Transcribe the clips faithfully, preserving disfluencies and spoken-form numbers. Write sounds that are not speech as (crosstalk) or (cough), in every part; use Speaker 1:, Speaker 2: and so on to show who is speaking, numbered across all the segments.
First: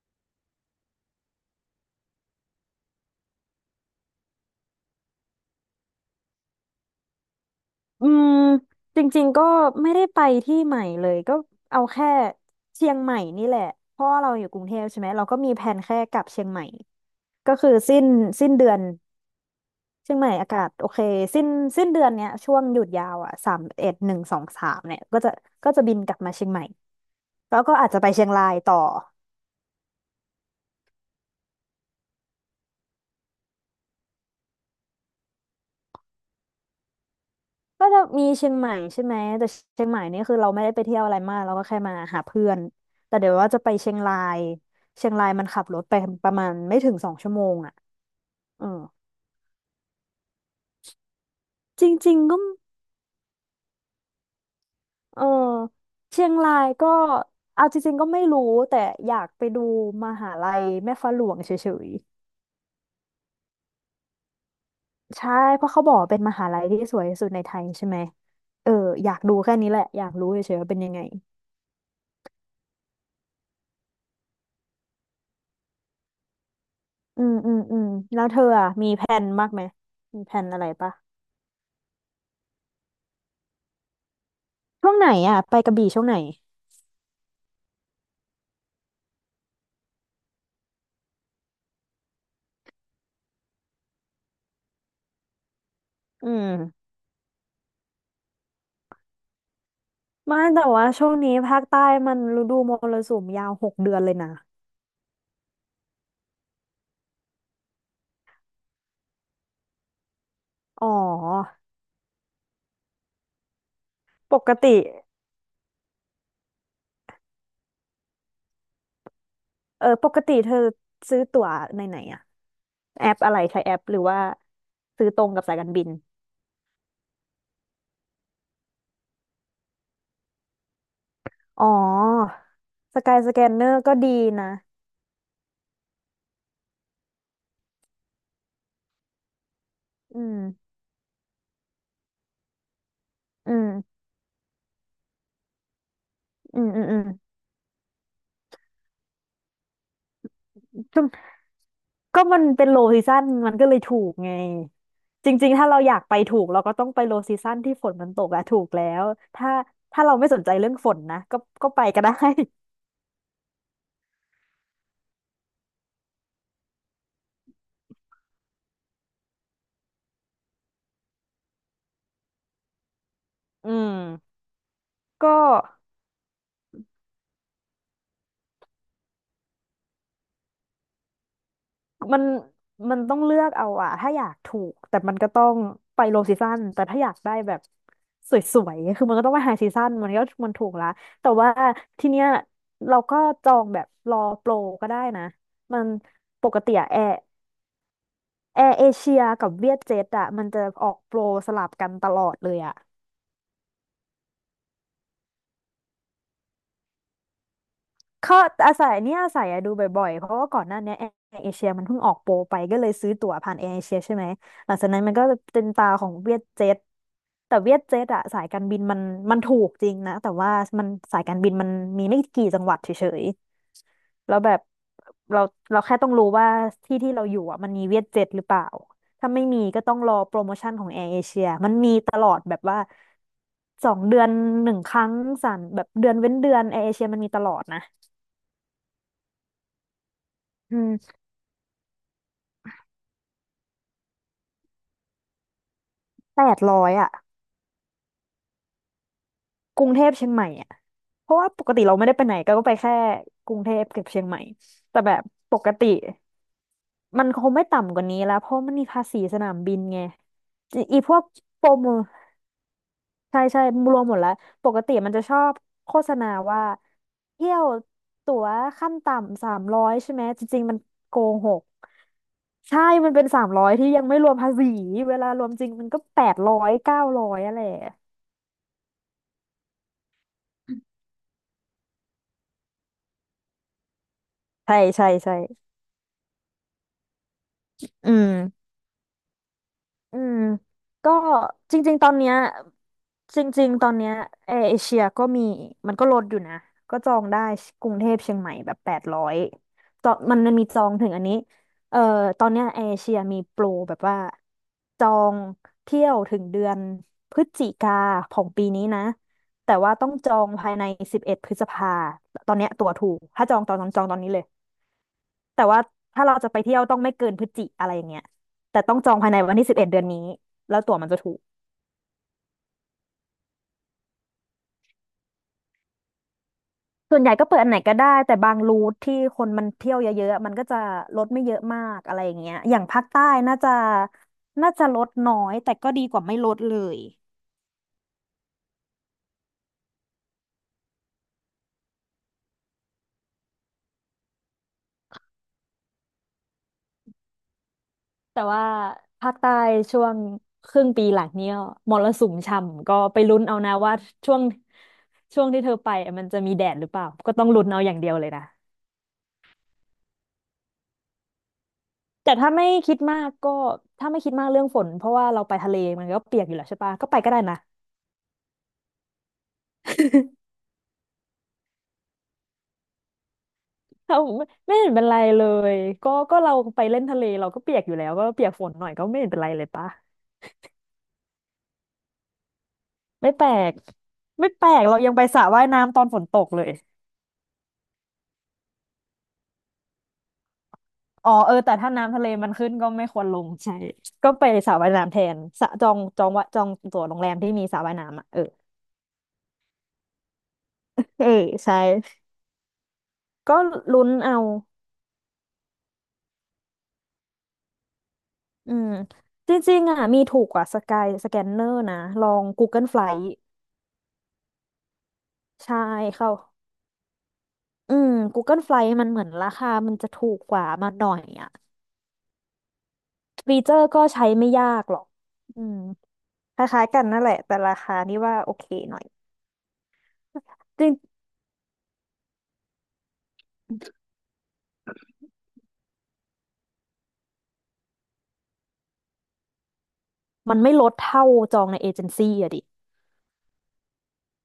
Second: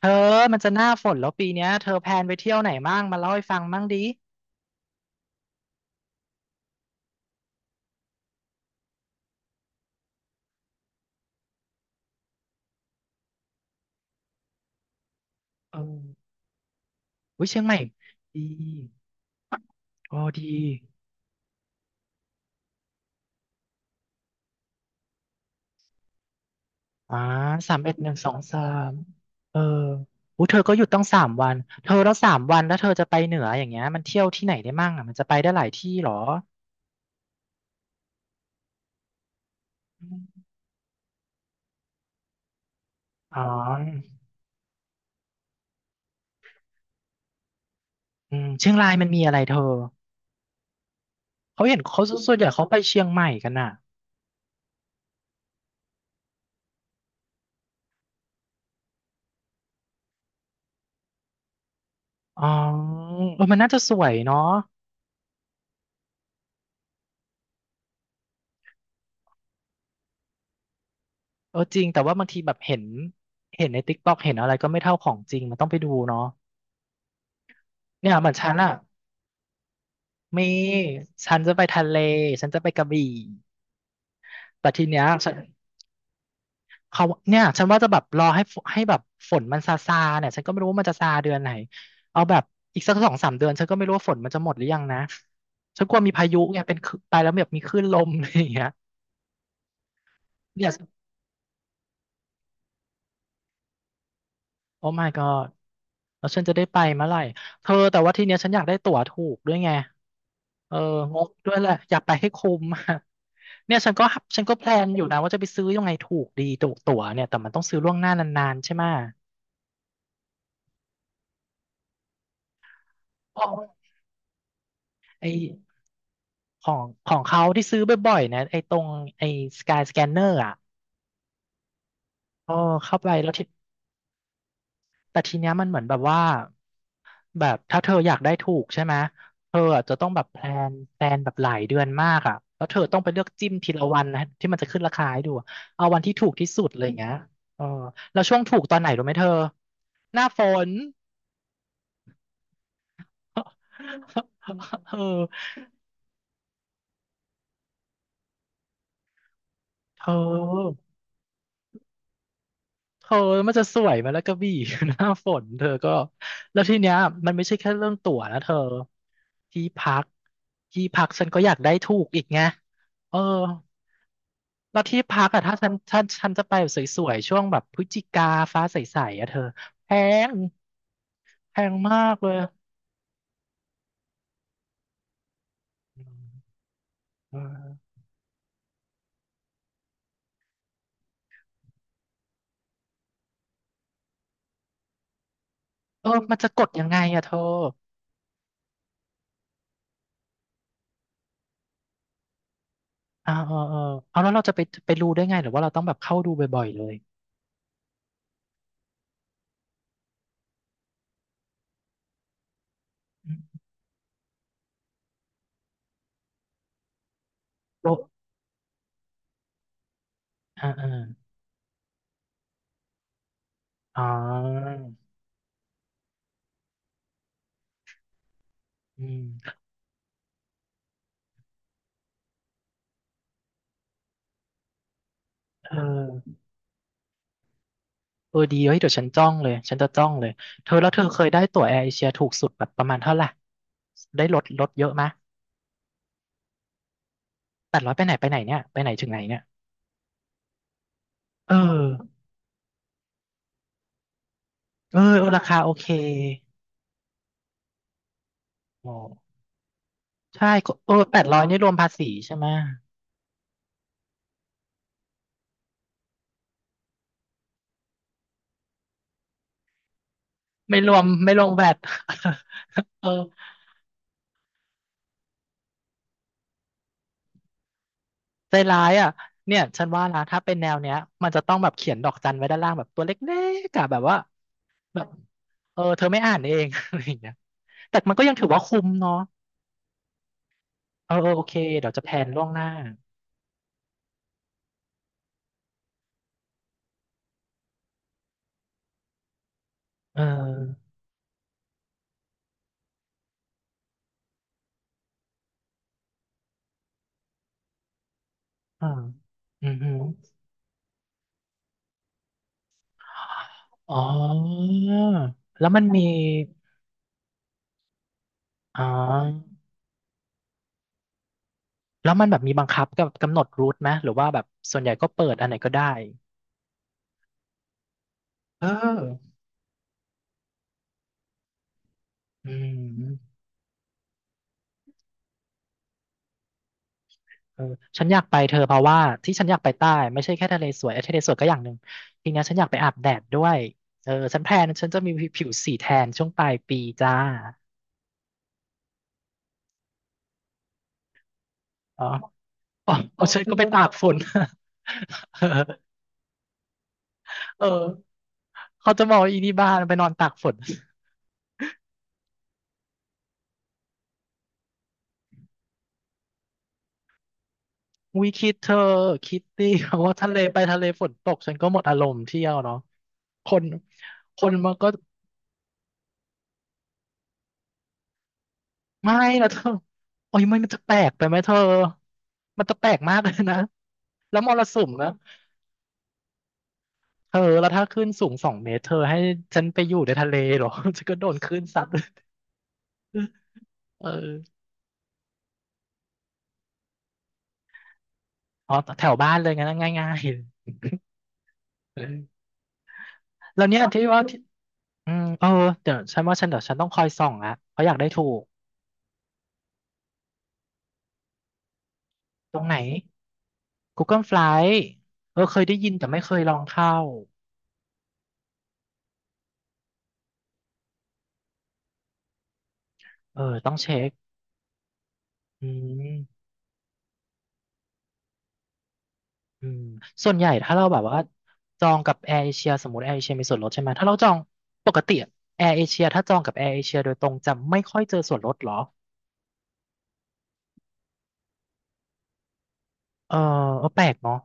Speaker 1: เธอมันจะหน้าฝนแล้วปีเนี้ยเธอแพลนไปเที่ยวไหนบ้างมาเล่าให้ฟังบ้างดิ
Speaker 2: อืมจริงๆก็ไม่ได้ไปที่ใหม่เลยก็เอาแค่เชียงใหม่นี่แหละเพราะว่าเราอยู่กรุงเทพใช่ไหมเราก็มีแผ
Speaker 1: เอ
Speaker 2: นแค่กลับ
Speaker 1: อ
Speaker 2: เชียงใหม่
Speaker 1: อุ้ย
Speaker 2: ก็
Speaker 1: เชียง
Speaker 2: คือ
Speaker 1: ใหม่
Speaker 2: สิ้น
Speaker 1: ดี
Speaker 2: สิ้นเดือนเชีย
Speaker 1: โอ้
Speaker 2: งใหม่
Speaker 1: ดี
Speaker 2: อากาศโอเคสิ้นสิ้นเดือนเนี้ยช่วงหยุดยาวอ่ะสามเอ็ดหนึ่งสองสามเนี่ยก็จะก็จะบินกลับมาเชียงใหม่
Speaker 1: อ่า
Speaker 2: แล้ว
Speaker 1: สา
Speaker 2: ก็
Speaker 1: ม
Speaker 2: อา
Speaker 1: เอ็
Speaker 2: จ
Speaker 1: ด
Speaker 2: จะ
Speaker 1: ห
Speaker 2: ไป
Speaker 1: นึ่ง
Speaker 2: เชี
Speaker 1: ส
Speaker 2: ยง
Speaker 1: อง
Speaker 2: ราย
Speaker 1: สา
Speaker 2: ต่อ
Speaker 1: มเอออุ้ยเธอก็หยุดต้องสามวันเธอแล้วสามวันแล้วเธอจะไปเหนืออย่างเงี้ยมันเที่ยวที่ไหนได้มั่งอ่ะมันจะไปได้หลายที่เหรอ
Speaker 2: ก็จะมีเชียงใหม่ใช่ไหมแต่เชียงใหม่นี่คือเราไม่ได้ไปเที่ยวอะไรมากเราก็แค่มาหาเพื่อนแต่เดี๋ยว
Speaker 1: อ๋อ
Speaker 2: ว่าจะไปเชียงรายเชียงรายมันขับรถไปประมาณไม่ถึงสองชั่วโมงอ่ะ
Speaker 1: อืม
Speaker 2: เออ
Speaker 1: เชียงรายมันมีอะไรเธอเขาเห็น
Speaker 2: จร
Speaker 1: เขา
Speaker 2: ิงๆ
Speaker 1: ส่ว
Speaker 2: ก็
Speaker 1: นใหญ่เขาไปเชียงใหม่กันอ่ะ
Speaker 2: เออเชียงรายก็เอาจริงๆก็ไม่รู้แต่อยากไปดูมหาลัยแม่ฟ้าหลวงเฉย
Speaker 1: อ๋อเออมันน่าจะสวยเนาะ
Speaker 2: ๆใช่เพราะเขาบอกว่าเป็นมหาลัยที่สวยที่สุดในไทยใช่ไหมเอออยากดูแค่นี้แหละอยากรู้เฉยๆว่าเป็นยังไง
Speaker 1: เออจริงแต่ว่าบางทีแบบเห็นเห็นในติ๊กต็อกเห็นอะไรก็ไม่เท่าของจริงมันต้องไปดูเนาะ
Speaker 2: อืมอืมอืม
Speaker 1: เนี่ย
Speaker 2: แล้
Speaker 1: เห
Speaker 2: ว
Speaker 1: มือน
Speaker 2: เธอ
Speaker 1: ฉัน
Speaker 2: อะ
Speaker 1: อะ
Speaker 2: มีแผนมากไหมมีแผ
Speaker 1: มี
Speaker 2: นอะไรปะ
Speaker 1: ฉันจะไปทะเลฉันจะไปกระบี่แต่ที
Speaker 2: ช่วง
Speaker 1: เนี้ย
Speaker 2: ไหน
Speaker 1: ฉัน
Speaker 2: อ่ะไปกระบี่ช่วงไหน
Speaker 1: เขาเนี่ยฉันว่าจะแบบรอให้ฝให้แบบฝนมันซาซาเนี่ยฉันก็ไม่รู้ว่ามันจะซาเดือนไหนเอาแบบอีกสักสองสามเดือนฉันก็ไม่รู้ว่าฝนมันจะหมดหรือยังนะฉันกลัวมีพา
Speaker 2: อื
Speaker 1: ยุ
Speaker 2: ม
Speaker 1: ไงเป็นคลื่นไปแล้วแบบมีคลื่นลมอะไรอย่างเงี้ย
Speaker 2: ไม่แต่
Speaker 1: เนี่ย
Speaker 2: ว่าช่วงนี้ภาคใต้มันฤดูมรสุมยาวหกเดือนเลยนะ
Speaker 1: โอ้ my god แล้วฉันจะได้ไปเมื่อไหร่เธอแต่ว่าทีเนี้ยฉันอยากได้ตั๋วถูกด้วยไงเออ
Speaker 2: อ๋อ
Speaker 1: งงด้วยแหละอยากไปให้คุ้มอะเนี่ยฉันก็
Speaker 2: ป
Speaker 1: ฉันก็แพ
Speaker 2: ก
Speaker 1: ล
Speaker 2: ติ
Speaker 1: นอยู่นะว่าจะไปซื้อยังไงถูกดีตั๋วตั๋วเนี่ยแต่มันต้องซื้อล่วงหน้านานๆใช่ไหมะ
Speaker 2: เออปกติเธอซื้อตั๋วในไหนอะแอปอะไรใช้แอปหรือว่าซื้อตรงกับสา
Speaker 1: ไอ
Speaker 2: ยการบิน
Speaker 1: ของของเขาที่ซื้อบ่อยๆนะไอตรงไอสกายสแกนเนอร์อ่ะ
Speaker 2: อ๋อ
Speaker 1: เออเข้า
Speaker 2: ส
Speaker 1: ไป
Speaker 2: กาย
Speaker 1: แล้
Speaker 2: ส
Speaker 1: ว
Speaker 2: แก
Speaker 1: ที
Speaker 2: นเนอร์ก็ดีนะ
Speaker 1: แต่ทีเนี้ยมันเหมือนแบบว่า แบบถ้าเธออยากได้ถูกใช่ไหมเธออะจะต้อง
Speaker 2: อื
Speaker 1: แบบ
Speaker 2: ม
Speaker 1: แพลนแพลนแบบหลายเดือนมากอ่ะแล้วเธอต้องไปเลือกจิ้
Speaker 2: อื
Speaker 1: มทีละ
Speaker 2: ม
Speaker 1: วันนะที่มันจะขึ้นราคาให้ดูอะเอาวันที่ถูกที่
Speaker 2: อื
Speaker 1: สุด
Speaker 2: ม
Speaker 1: เล
Speaker 2: อื
Speaker 1: ย
Speaker 2: ม
Speaker 1: อย่า
Speaker 2: อื
Speaker 1: ง
Speaker 2: ม
Speaker 1: เงี้ยเออแล้วช่วงถูกตอนไหนรู้ไหมเธอหน้าฝน
Speaker 2: ก็มันเป็นโลซีซั o นมันก็เลยถูกไง
Speaker 1: (laughs) เออ
Speaker 2: จริงๆถ้าเราอยากไปถูกเราก็ต้องไปโลซีซั o นที่ฝนมันตกอะถูกแล้วถ้า
Speaker 1: เธ
Speaker 2: ถ้าเราไม่สนใจเรื่อง
Speaker 1: อ
Speaker 2: ฝนนะก็ก็ไปก็ได้
Speaker 1: เธอมันจะสวยไหมแล้วกระบี่ (laughs) หน้าฝนเธอก็แล้วทีเนี้ยมันไม่ใช่แค่เรื่องตั๋วนะเธอที่พักที่พักฉันก็อยากได้ถูกอีกไงเออ
Speaker 2: (laughs) อืม
Speaker 1: แล้วที่พัก
Speaker 2: ก็
Speaker 1: อะถ้าฉันถ้าฉันจะไปแบบสวยๆช่วงแบบพฤศจิกาฟ้าใสๆอะเธอแพงแพงมาก
Speaker 2: มัน
Speaker 1: เลย
Speaker 2: มันต้องเลือกเอาอะ ถ้าอยากถูกแต่มันก็ต้องไปโลซีซั o นแต่ถ้าอยากได้
Speaker 1: เอ
Speaker 2: แบบ
Speaker 1: อ
Speaker 2: สวยๆคือมันก็ต้องไปไฮซีซั o นมันก็มันถูกละแต่ว่าทีเนี้ยเราก็จองแบบรอโปรก็ได้นะมัน
Speaker 1: เออมัน
Speaker 2: ป
Speaker 1: จะ
Speaker 2: ก
Speaker 1: กด
Speaker 2: ติ
Speaker 1: ยั
Speaker 2: อะ
Speaker 1: งไง
Speaker 2: แอร์
Speaker 1: อะเธอ
Speaker 2: แอร์เอเชียกับเวียดเจ็ตอ่ะมันจะออกโปรสลับกันตลอดเลยอ่ะ
Speaker 1: อ่าเออเออเอาแล้วเราจะไปไปรู้ได้ไงหรือว่าเราต้องแบบเข้าดูบ่อยๆเลย
Speaker 2: เขาอาศัยเนี่ยอาศัยอะดูบ่อยๆเพราะว่าก่อนหน้าเนี้แอร์เอเชียมันเพิ่งออกโปรไปก็เลยซื้อตั๋
Speaker 1: อื
Speaker 2: วผ่าน
Speaker 1: ม
Speaker 2: แอร์เอเชียใช่ไหมหลังจากนั้นมันก็จะเป็นตาของเวียดเจ็ตแต่เวียด
Speaker 1: โล
Speaker 2: เจ็ตอ่ะสายการบินมันมันถูกจริงนะแต่ว่า
Speaker 1: อ่า
Speaker 2: มั
Speaker 1: อ่า
Speaker 2: นสายการบินมันมีไม่กี่จังหวัดเฉย
Speaker 1: อ๋อ
Speaker 2: แล้วแบบเราเราแค่ต้องรู้ว่าที่ที่เราอยู่อ่ะมันมีเวียดเจ็ตหรือเปล่า
Speaker 1: อื
Speaker 2: ถ้าไม่
Speaker 1: ม
Speaker 2: มีก็ต้องรอโปรโมชั่นของแอร์เอเชียมันมีตลอดแบบว่าสองเดือนหนึ่งครั้งสั่น
Speaker 1: เอ
Speaker 2: แบบเดือนเว้น
Speaker 1: อ
Speaker 2: เดือนแอร์เอเชียมันมีตลอดนะ
Speaker 1: เออดีเฮ้ยเดี๋ยวฉันจ้องเลยฉันจะจ้องเลยเธอ
Speaker 2: อื
Speaker 1: แล้วเธอ
Speaker 2: ม
Speaker 1: เคยได้ตั๋วแอร์เอเชียถูกสุดแบบประมาณเท่าไหร่ได้ลดลดเยอะมะ
Speaker 2: แปดร้อยอ่ะ
Speaker 1: แต่ร้อยไปไหนไปไหนเนี่ยไปไหนถึงไหนเนี่ย
Speaker 2: กรุงเทพเชียงใหม่อ่ะเพราะว่า
Speaker 1: เออ
Speaker 2: ปกติเราไม่ได้ไปไหนก็ไปแค่กรุงเทพกับเชียงใหม่
Speaker 1: เอ
Speaker 2: แต่
Speaker 1: อ
Speaker 2: แบ
Speaker 1: เอ
Speaker 2: บ
Speaker 1: อรา
Speaker 2: ป
Speaker 1: คาโอ
Speaker 2: ก
Speaker 1: เค
Speaker 2: ติมันคงไม่ต่ำกว่านี้แล้วเพราะมันมี
Speaker 1: อ๋อ
Speaker 2: ภาษีสนามบินไง
Speaker 1: ใช่ก็เออ
Speaker 2: อีพ
Speaker 1: แป
Speaker 2: วก
Speaker 1: ดร้อยนี่
Speaker 2: โป
Speaker 1: ร
Speaker 2: ร
Speaker 1: วมภา
Speaker 2: โม
Speaker 1: ษีใช่ไหม
Speaker 2: ใช่ใช่รวมหมดแล้วปกติมันจะชอบโฆษณาว่าเที่ยวตั๋วขั้นต่ำสามร้อยใช่ไหมจริงๆมั
Speaker 1: ไม่
Speaker 2: น
Speaker 1: รวม
Speaker 2: โก
Speaker 1: ไม่รว
Speaker 2: ห
Speaker 1: มแว
Speaker 2: ก
Speaker 1: ด
Speaker 2: ใช่
Speaker 1: (laughs) เอ
Speaker 2: มั
Speaker 1: อ
Speaker 2: นเป็นสามร้อยที่ยังไม่รวมภาษีเวลารวมจริงมันก็แปดร้อยเก้าร้อยอะไรอะ
Speaker 1: ใจร้ายอ่ะเนี่ยฉันว่านะถ้าเป็นแนวเนี้ยมันจะต้องแบบเขียนดอกจันไว้ด้านล่างแบบตัวเล็กๆอะแบบว่า
Speaker 2: ใช่
Speaker 1: แบ
Speaker 2: ใช่
Speaker 1: บ
Speaker 2: ใช่
Speaker 1: เออเธอไม่อ่านเอง (laughs) อะไรอย่างเงี้ยแต่
Speaker 2: อื
Speaker 1: มันก็
Speaker 2: ม
Speaker 1: ยังถือว่าคุ้มเนาะ
Speaker 2: อืม
Speaker 1: เอ
Speaker 2: ก็
Speaker 1: อเออโอเค
Speaker 2: จ
Speaker 1: เดี๋ย
Speaker 2: ริ
Speaker 1: ว
Speaker 2: ง
Speaker 1: จะ
Speaker 2: ๆต
Speaker 1: แพ
Speaker 2: อน
Speaker 1: ลน
Speaker 2: เนี้ย
Speaker 1: ล่วงหน้า
Speaker 2: จริงๆตอนเนี้ยแอร์เอเชียก็มีมันก็ลดอยู่นะก็จองได้กรุงเทพเชียงใหม่แบบแปดร้อยจอง
Speaker 1: เอ
Speaker 2: มันมันมีจอ
Speaker 1: อ
Speaker 2: งถึงอันนี้เอ่อตอนเนี้ยแอร์เอเชียมีโปรแบบว่าจองเที่ยวถึงเดือนพฤศจิกาของปีนี้
Speaker 1: อ่า
Speaker 2: นะ
Speaker 1: อื
Speaker 2: แต่
Speaker 1: อหื
Speaker 2: ว่า
Speaker 1: อ
Speaker 2: ต้องจองภายในสิบเอ็ดพฤษภาตอนเนี้ยตั๋วถูกถ้าจองตอนนั้น
Speaker 1: อ๋อ
Speaker 2: จองตอนนี้เลย แต่
Speaker 1: แล้ว
Speaker 2: ว่า
Speaker 1: มันมี
Speaker 2: ถ้าเราจะไปเที่ยวต้องไม่เกินพฤศจิอะไรอย่างเงี้ยแต่
Speaker 1: อ๋อ
Speaker 2: ต้องจองภายในวันที่สิบเอ็ดเดือนนี้แล้วตั๋วมันจะถูก
Speaker 1: แล้วมันแบบมีบังคับกับกำหนดรูทไหมหรือว่าแบบส่วนใหญ่ก็เปิดอันไหนก็ได้
Speaker 2: ส่วนใหญ่ก็เปิดอันไหนก็ได้แต่บาง
Speaker 1: เอ
Speaker 2: รูทที่
Speaker 1: อ
Speaker 2: คนมันเที่ยวเยอะๆมันก็จะลดไม่เยอะมากอะไรอย่าง
Speaker 1: อื
Speaker 2: เงี้ยอย่างภาคใต้
Speaker 1: ม
Speaker 2: น่าจะน่าจะลดน้อยแต่ก็ดีกว่าไม่ลดเลย
Speaker 1: เออฉันอยากไปเธอเพราะว่าที่ฉันอยากไปใต้ไม่ใช่แค่ทะเลสวยเอ้ยทะเลสวยก็อย่างหนึ่งทีเนี้ยฉันอยากไปอาบแดดด้วยเออฉันแพลนฉันจะมีผิวสีแทนช่วงปลายปีจ้า
Speaker 2: แต่ว่าภาคใต้ช่วงครึ่งปีหลังเนี้ยม
Speaker 1: อ๋อ
Speaker 2: รสุมช่ำ
Speaker 1: อ๋อ
Speaker 2: ก็ไป
Speaker 1: อ๋อ
Speaker 2: ลุ้
Speaker 1: ฉัน
Speaker 2: น
Speaker 1: ก็
Speaker 2: เอา
Speaker 1: ไป
Speaker 2: นะ
Speaker 1: ตาก
Speaker 2: ว่า
Speaker 1: ฝน
Speaker 2: ช่วง
Speaker 1: (laughs)
Speaker 2: ช่วงที่เธอ
Speaker 1: เออ
Speaker 2: ไปอะมันจะมีแดดหรือเปล่าก็ต้องลุ้
Speaker 1: เออ
Speaker 2: นเอาอย่างเดียวเลยนะ
Speaker 1: เขาจะบอกว่าอีนี่บ้านไปนอนตากฝน
Speaker 2: แต่ถ้าไม่คิดมากก็ถ้าไม่คิดมากเรื่องฝนเพราะว่าเราไปทะเลมันก็เปียกอยู่แล้วใช่ปะก็ไปก็ได้นะ
Speaker 1: อุ้ยคิดเธอคิดดิเพราะว่าทะเลไป
Speaker 2: (laughs)
Speaker 1: ทะเลฝนตกฉันก็หมดอารมณ์เที่ยวเนาะคน
Speaker 2: เรา
Speaker 1: คนมั
Speaker 2: ไม่
Speaker 1: น
Speaker 2: ไม่
Speaker 1: ก็
Speaker 2: เห็นเป็นไรเลยก็ก็เราไปเล่นทะเลเราก็เปียกอยู่แล้วก็เปียกฝนหน่อยก็
Speaker 1: ไม่
Speaker 2: ไม่เห็นเป็น
Speaker 1: นะ
Speaker 2: ไร
Speaker 1: เธ
Speaker 2: เล
Speaker 1: อ
Speaker 2: ยปะ
Speaker 1: โอ้ยมันมันจะแปลกไปไหมเธอ มันจะแปลกมากเล
Speaker 2: ไม่
Speaker 1: ย
Speaker 2: แปล
Speaker 1: นะ
Speaker 2: ก
Speaker 1: แล้ว
Speaker 2: ไม่
Speaker 1: มร
Speaker 2: แปล
Speaker 1: สุ
Speaker 2: ก
Speaker 1: ม
Speaker 2: เรา
Speaker 1: นะ
Speaker 2: ยังไปสระว่ายน้ำตอนฝนตกเลย
Speaker 1: เธอ แล้วถ้าขึ้นสูงสองเมตรเธอให้ฉันไปอยู่ในทะเลเหรอ (laughs) ฉันก็โด
Speaker 2: อ๋อ
Speaker 1: นค
Speaker 2: เออ
Speaker 1: ลื่น
Speaker 2: แต่
Speaker 1: ซัด
Speaker 2: ถ้าน้ำทะเลมันขึ้นก็ไม่ควรลงใช่
Speaker 1: เออ
Speaker 2: ก็ไปสระว่ายน้ำแทนสระจองจองวะจองตั๋วโรงแรมที่มีสระว่ายน้ำอ่ะเออ
Speaker 1: อ๋อแถวบ้านเลยงั้นง่ายง่าย
Speaker 2: เออใช่
Speaker 1: ๆเออ
Speaker 2: ก็
Speaker 1: แล้วเนี่ยที่
Speaker 2: ลุ้น
Speaker 1: ว่า
Speaker 2: เอา
Speaker 1: ที่อืมเออเดี๋ยวฉันว่าฉันเดี๋ยวฉันต้องคอยส่องละเพราะอยากได้ถูก
Speaker 2: อืมจริงๆอ่ะมีถูกกว่าสกายสแกนเนอร์นะลอง
Speaker 1: ตรงไหน
Speaker 2: Google Flight
Speaker 1: Google Flight เออเคยได้
Speaker 2: ใช่
Speaker 1: ยินแต่ไม่
Speaker 2: เข้า
Speaker 1: เคยลองเข้า
Speaker 2: อืม Google Flight มันเหมือนราคามันจะถูกกว่ามาหน่อยอ่ะ
Speaker 1: เออ
Speaker 2: ฟี
Speaker 1: ต้
Speaker 2: เจ
Speaker 1: อ
Speaker 2: อ
Speaker 1: ง
Speaker 2: ร์
Speaker 1: เช็
Speaker 2: ก็
Speaker 1: ค
Speaker 2: ใช้ไม่ยากหรอกอื
Speaker 1: อื
Speaker 2: ม
Speaker 1: ม
Speaker 2: คล้ายๆกันนั่นแหละแต่ราคานี่ว่าโอเคหน่อย
Speaker 1: อืมส่วนใหญ่ถ้า
Speaker 2: จ
Speaker 1: เรา
Speaker 2: ริง
Speaker 1: แบบว่าจองกับแอร์เอเชียสมมติแอร์เอเชียมีส่วนลดใช่ไหมถ้าเราจองปกติแอร์เอเชียถ้าจองกับแอร์เอเชียโดยตรงจะไม่ค่อยเจอส่วนลดเหรอ
Speaker 2: มันไม่ลดเท่าจองในเอเจนซี่อะดิ
Speaker 1: เออเออแปลกเนาะ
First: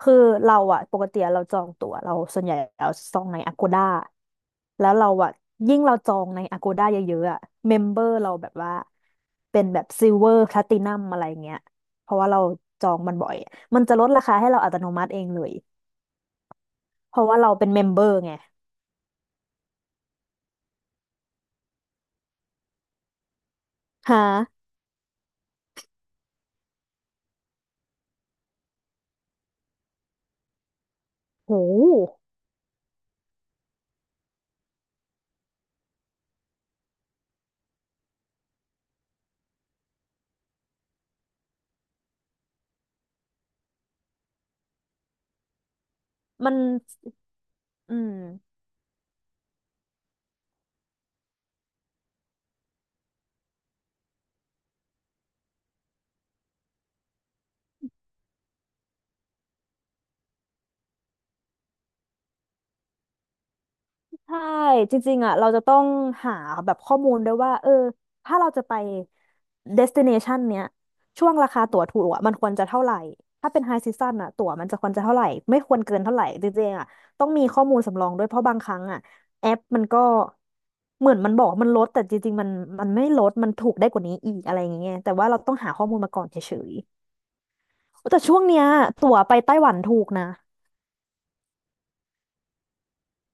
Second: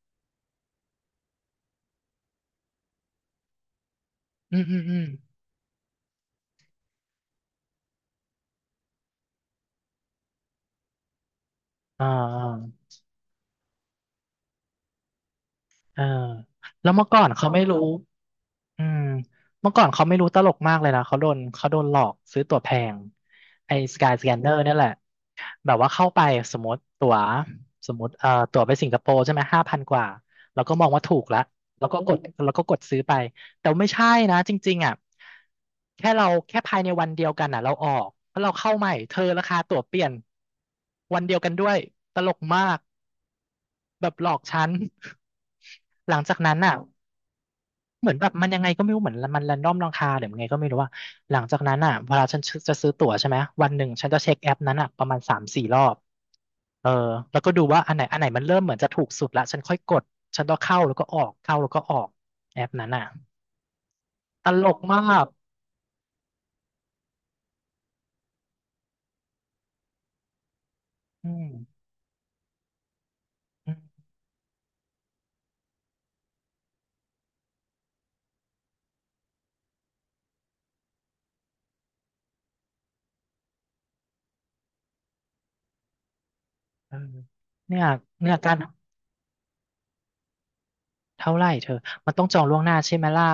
Speaker 2: คือเราอะปกติเราจองตั๋วเราส่วนใหญ่เราจองใน Agoda
Speaker 1: อืมอืม
Speaker 2: แล้ว
Speaker 1: อืม
Speaker 2: เราอะยิ่งเราจองใน Agoda เยอะๆอะเมมเบอร์เราแบบว่าเป็นแบบซิลเวอร์ แอล เอ ล ไอ ตินัมอะไรเงี้ย
Speaker 1: อ่า
Speaker 2: เพราะว่าเรา
Speaker 1: อ่า
Speaker 2: จองมันบ่อยมันจะลดราคาให้เราอัตโนมัติเองเลย
Speaker 1: เออแล้วเมื่อ
Speaker 2: เพ
Speaker 1: ก่อ
Speaker 2: ราะ
Speaker 1: น
Speaker 2: ว่า
Speaker 1: เขา
Speaker 2: เรา
Speaker 1: ไม่
Speaker 2: เป็นเม
Speaker 1: รู้
Speaker 2: มเบอร์ไง
Speaker 1: อืมเมื่อก่อนเขาไม่รู้ตลกมากเลยนะเขาโดนเขาโดนหลอกซื้อตั๋วแพงไอ้สกาย
Speaker 2: ฮะ
Speaker 1: สแกนเนอร์นี่ยแหละ แบบว่าเข้าไปสมมติตั๋วสมมติเอ่อตั๋วไปสิงคโปร์ใช่ไหมห้าพันกว่าแล้วก็มองว่าถูกละ
Speaker 2: โ
Speaker 1: แล้วก็กด
Speaker 2: ห
Speaker 1: แล้วก็กดซื้อไปแต่ไม่ใช่นะจริงๆอ่ะแค่เราแค่ภายในวันเดียวกันอ่ะเราออกแล้วเราเข้าใหม่เธอราคาตั๋วเปลี่ยนวันเดียวกันด้วยตลกมากแบบหลอกฉัน (laughs) หลังจาก
Speaker 2: มั
Speaker 1: นั้
Speaker 2: น
Speaker 1: นอ่ะ
Speaker 2: อื
Speaker 1: เหมือ
Speaker 2: ม
Speaker 1: นแบบมันยังไงก็ไม่รู้เหมือนมันแรนดอมราคาหรือยังไงก็ไม่รู้ว่าหลังจากนั้นอ่ะเวลาฉันจะซื้อตั๋วใช่ไหมวันหนึ่งฉันจะเช็คแอปนั้นอ่ะประมาณสามสี่รอบเออแล้วก็ดูว่าอันไหนอันไหนมันเริ่มเหมือนจะถูกสุดละฉันค่อยกดฉันก็เข้าแล้วก็ออกเข้าแล้วก็ออกแอปนั้นอ่ะ
Speaker 2: ใช่
Speaker 1: ตลก
Speaker 2: จ
Speaker 1: มา
Speaker 2: ริง
Speaker 1: ก
Speaker 2: ๆอ่ะเราจะต้องหาแบบข้อมูลด้วยว่าเออถ้าเราจะไป เดสทิเนชั่น เนี้ยช่
Speaker 1: อื
Speaker 2: วง
Speaker 1: ม
Speaker 2: ราคาตั๋วถูกอ่ะมันควรจะเท่าไหร่ถ้าเป็น
Speaker 1: อื
Speaker 2: high
Speaker 1: ม
Speaker 2: season อ่ะตั๋วมันจะควรจะเท่าไหร่ไม่ควรเกินเท่าไหร่จริงๆอ่ะต้องมีข้อมูลสำรองด้วยเพราะบางครั้งอ่ะแอปมันก็เหมือนมันบอกมันลดแต่จริงๆมันมันไม่ลดมันถูกได้กว่านี้อีกอะไรอย่างเงี้ยแต่ว่าเราต้องหาข้อมูลมาก่อนเฉย
Speaker 1: เออเนี่ย
Speaker 2: ๆแต่
Speaker 1: เนี่ย
Speaker 2: ช่วง
Speaker 1: การ
Speaker 2: เนี้ยตั๋วไปไต้หวันถูกนะ
Speaker 1: เท่าไหร่เธอมันต้องจองล่วงหน้าใช่ไหมล่ะ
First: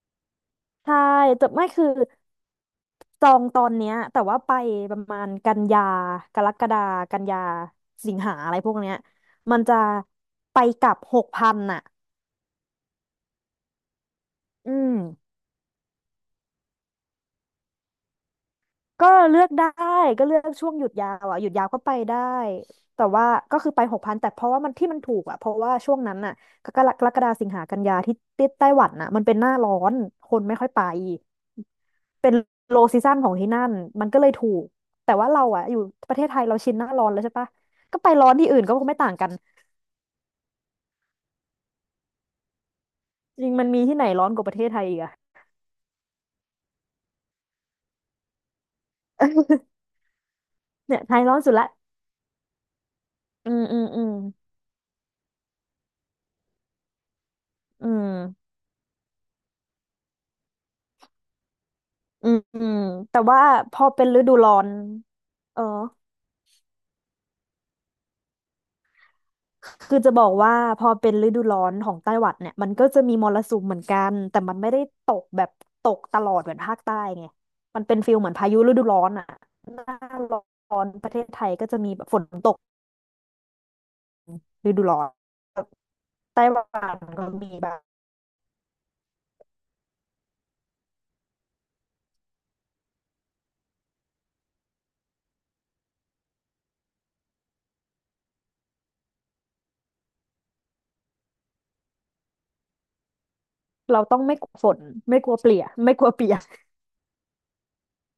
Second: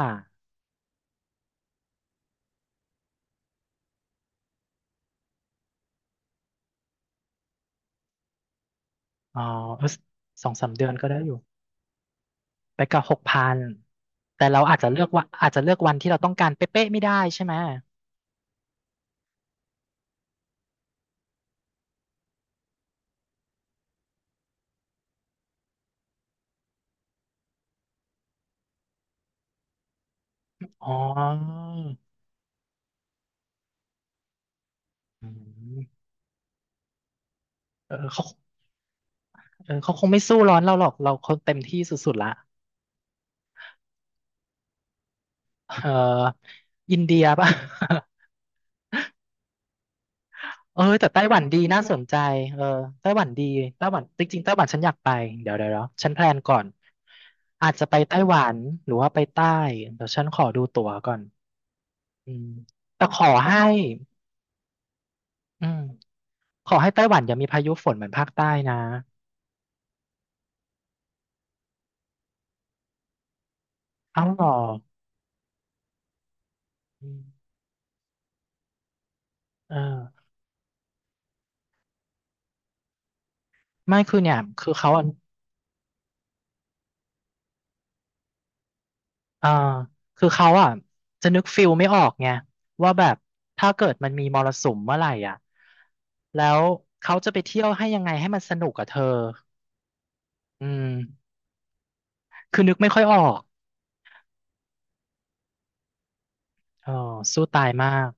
Speaker 2: ใช่แต่ไม่คือจองตอนเนี้ยแต่ว่าไปประมาณกันยากรกฎากันยาสิงหาอะไรพวกเนี้ย
Speaker 1: อ๋อ
Speaker 2: มันจะ
Speaker 1: เออสอง
Speaker 2: ไป
Speaker 1: สาม
Speaker 2: ก
Speaker 1: เดือ
Speaker 2: ลั
Speaker 1: น
Speaker 2: บ
Speaker 1: ก็ได้
Speaker 2: หก
Speaker 1: อยู่
Speaker 2: พันน่ะ
Speaker 1: ไปกับหกพันแต่เรา
Speaker 2: อื
Speaker 1: อาจจะ
Speaker 2: ม
Speaker 1: เลือกว่าอาจจะเลือกวันที่เราต้องการเป๊ะๆไม่ได้ใช่ไหม
Speaker 2: ก็เลือกได้ก็เลือกช่วงหยุดยาวอ่ะหยุดยาวก็ไปได้แต่ว่าก็คือไปหกพันแต่เพราะว่ามันที่มันถูกอ่ะเพราะว่าช่วงนั้นน่ะกรกกรกฎาสิงหากันยาที่ที่ไต้หวันน่ะมันเป็นหน้าร้อนคนไม่ค่อยไป
Speaker 1: อ๋อ
Speaker 2: เป็นโลซีซั่นของที่นั่นมันก็เลยถูกแต่
Speaker 1: อื
Speaker 2: ว่าเราอ่ะอยู่
Speaker 1: ม
Speaker 2: ประเทศไทยเราชินหน้าร้อนแล้วใช่ปะ
Speaker 1: เออ
Speaker 2: ก็ไป
Speaker 1: เขา
Speaker 2: ร้อนที่อื่นก็คงไม่ต่างกัน
Speaker 1: เออเขาคงไม่สู้ร้อนเราหรอกเราคงเต็มที่สุดๆละ
Speaker 2: จริงมันมีที่ไหนร้อนกว่าประเทศไทยอีกอะ
Speaker 1: เอออินเดียป่ะ
Speaker 2: (laughs)
Speaker 1: (laughs) เออ
Speaker 2: เนี่ย
Speaker 1: แต่
Speaker 2: ไท
Speaker 1: ไต้
Speaker 2: ย
Speaker 1: ห
Speaker 2: ร้อ
Speaker 1: วั
Speaker 2: น
Speaker 1: น
Speaker 2: สุด
Speaker 1: ดี
Speaker 2: ละ
Speaker 1: น่าสนใจเออไต้หวันดี
Speaker 2: อืมอื
Speaker 1: ไต้
Speaker 2: ม
Speaker 1: หวั
Speaker 2: อื
Speaker 1: น
Speaker 2: ม
Speaker 1: จริงๆไต้หวันฉันอยากไปเดี๋ยวเดี๋ยวเดี๋ยวฉันแพลนก่อนอาจจะ
Speaker 2: อื
Speaker 1: ไป
Speaker 2: ม
Speaker 1: ไต้หวันหรือว่าไปใต้เดี๋ยวฉันขอดูตั๋วก่อน
Speaker 2: อื
Speaker 1: อื
Speaker 2: ม
Speaker 1: ม
Speaker 2: อืม
Speaker 1: แต่ข
Speaker 2: แต่
Speaker 1: อ
Speaker 2: ว่า
Speaker 1: ให้
Speaker 2: พอเป็นฤดูร้อนเออ
Speaker 1: อืม ขอให้ไต้หวันอย่ามีพายุฝนเหมือนภาคใต้นะ
Speaker 2: คือจะบอกว่าพอเป็นฤดูร้อนของไต้หวันเนี่ยมันก็จะมีมรสุมเหมือนกัน
Speaker 1: เอ้าเห
Speaker 2: แต่
Speaker 1: รอ
Speaker 2: มันไม่ได้ตกแบบตกตลอดเหมือนภาคใต้
Speaker 1: อืม
Speaker 2: ไงมันเป็นฟิลเหมือนพายุฤดูร้อนอ่ะ
Speaker 1: เอ
Speaker 2: หน้า
Speaker 1: อ
Speaker 2: ร้อนประเทศไทยก็จะมีแบบฝนตก
Speaker 1: ไม่คือเนี่ยคื
Speaker 2: ฤ
Speaker 1: อ
Speaker 2: ดู
Speaker 1: เขา
Speaker 2: ร้อ
Speaker 1: อ่ะ
Speaker 2: นไต้หวันก็มีแบบ
Speaker 1: เออคือเขาอ่ะจะนึกฟิลไม่ออกไงว่าแบบถ้าเกิดมันมีมรสุมเมื่อไหร่อ่ะแล้วเขาจะไปเที่ยวให้ยังไงให้มันสนุกกับเธออืมคือนึกไม่ค่อยออก
Speaker 2: เราต้องไม่กลัวฝนไม่กลัวเปียกไม่กลัวเปียก
Speaker 1: เออสู้ตายมาก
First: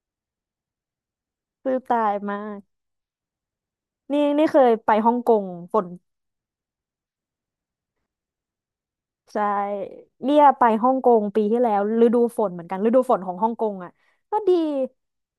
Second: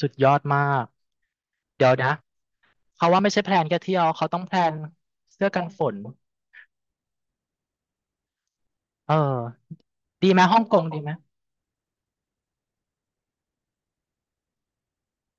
Speaker 1: สุดยอดมาก
Speaker 2: (laughs) คือ
Speaker 1: เดี๋ยว
Speaker 2: ตา
Speaker 1: นะ
Speaker 2: ยมาก
Speaker 1: เขาว่าไม่ใช่แพลนแค่เที่ยว
Speaker 2: นี่
Speaker 1: เขาต้อง
Speaker 2: นี่
Speaker 1: แพ
Speaker 2: เค
Speaker 1: ล
Speaker 2: ย
Speaker 1: น
Speaker 2: ไปฮ่องกง
Speaker 1: เสื้อกัน
Speaker 2: ฝ
Speaker 1: ฝ
Speaker 2: น
Speaker 1: นเอ
Speaker 2: ใช่
Speaker 1: อดี
Speaker 2: เนี้
Speaker 1: ไหม
Speaker 2: ย
Speaker 1: ฮ่อ
Speaker 2: ไป
Speaker 1: งกง
Speaker 2: ฮ่อ
Speaker 1: ดี
Speaker 2: งก
Speaker 1: ไหม
Speaker 2: งปีที่แล้วฤดูฝนเหมือนกันฤดูฝนของฮ่องกงอ่ะก็ดี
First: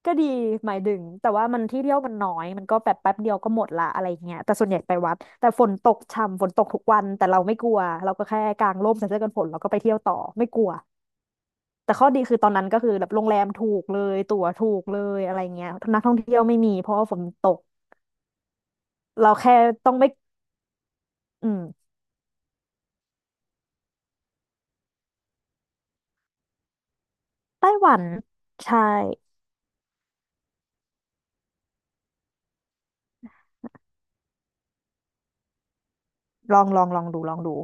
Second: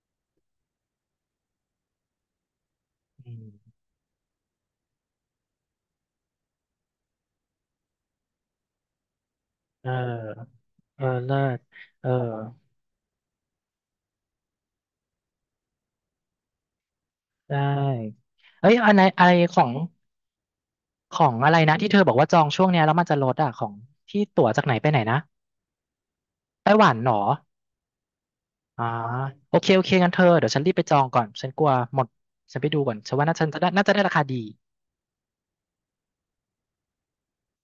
Speaker 2: ก็ดีหมายถึงแต่ว่ามันที่เที่ยวมันน้อยมันก็แบบแป๊บเดี
Speaker 1: อื
Speaker 2: ยว
Speaker 1: ม
Speaker 2: ก็หมดละอะไรอย่างเงี้ยแต่ส่วนใหญ่ไปวัดแต่ฝนตกช่ำฝนตกทุกวันแต่เราไม่กลัวเราก็แค่กางร่มใส่เสื้อกันฝนเราก็ไป
Speaker 1: เออ
Speaker 2: เที่ยวต่อไม่กลัว
Speaker 1: เออเลิศ
Speaker 2: แต่ข้
Speaker 1: เอ
Speaker 2: อ
Speaker 1: อ
Speaker 2: ดีคือตอนนั้นก็คือแบบโรงแรมถูกเลยตั๋วถูกเลยอะไรเงี้ยนักท่องเที่ยวไม่มีเพราะว่าฝนต
Speaker 1: ได
Speaker 2: ก
Speaker 1: ้เอ้ยอันไหนอะไร
Speaker 2: เราแค่
Speaker 1: ของ
Speaker 2: ต้องไม่
Speaker 1: ของ
Speaker 2: อื
Speaker 1: อะไรนะที่
Speaker 2: ม
Speaker 1: เธอบอกว่าจองช่วงเนี้ยแล้วมันจะลดอ่ะของที่ตั๋วจากไหนไปไหนนะไต้หวันเหรอ
Speaker 2: ไต้หวันใช่
Speaker 1: อ๋อโอเคโอเคงั้นเธอเดี๋ยวฉันรีบไปจองก่อนฉันกลัวหมดฉันไปดูก่อนฉันว่าน่าจะน่าจะได้ราคาดี
Speaker 2: ลองลองลองดูลองดู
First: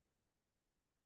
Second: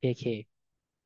Speaker 1: โอเค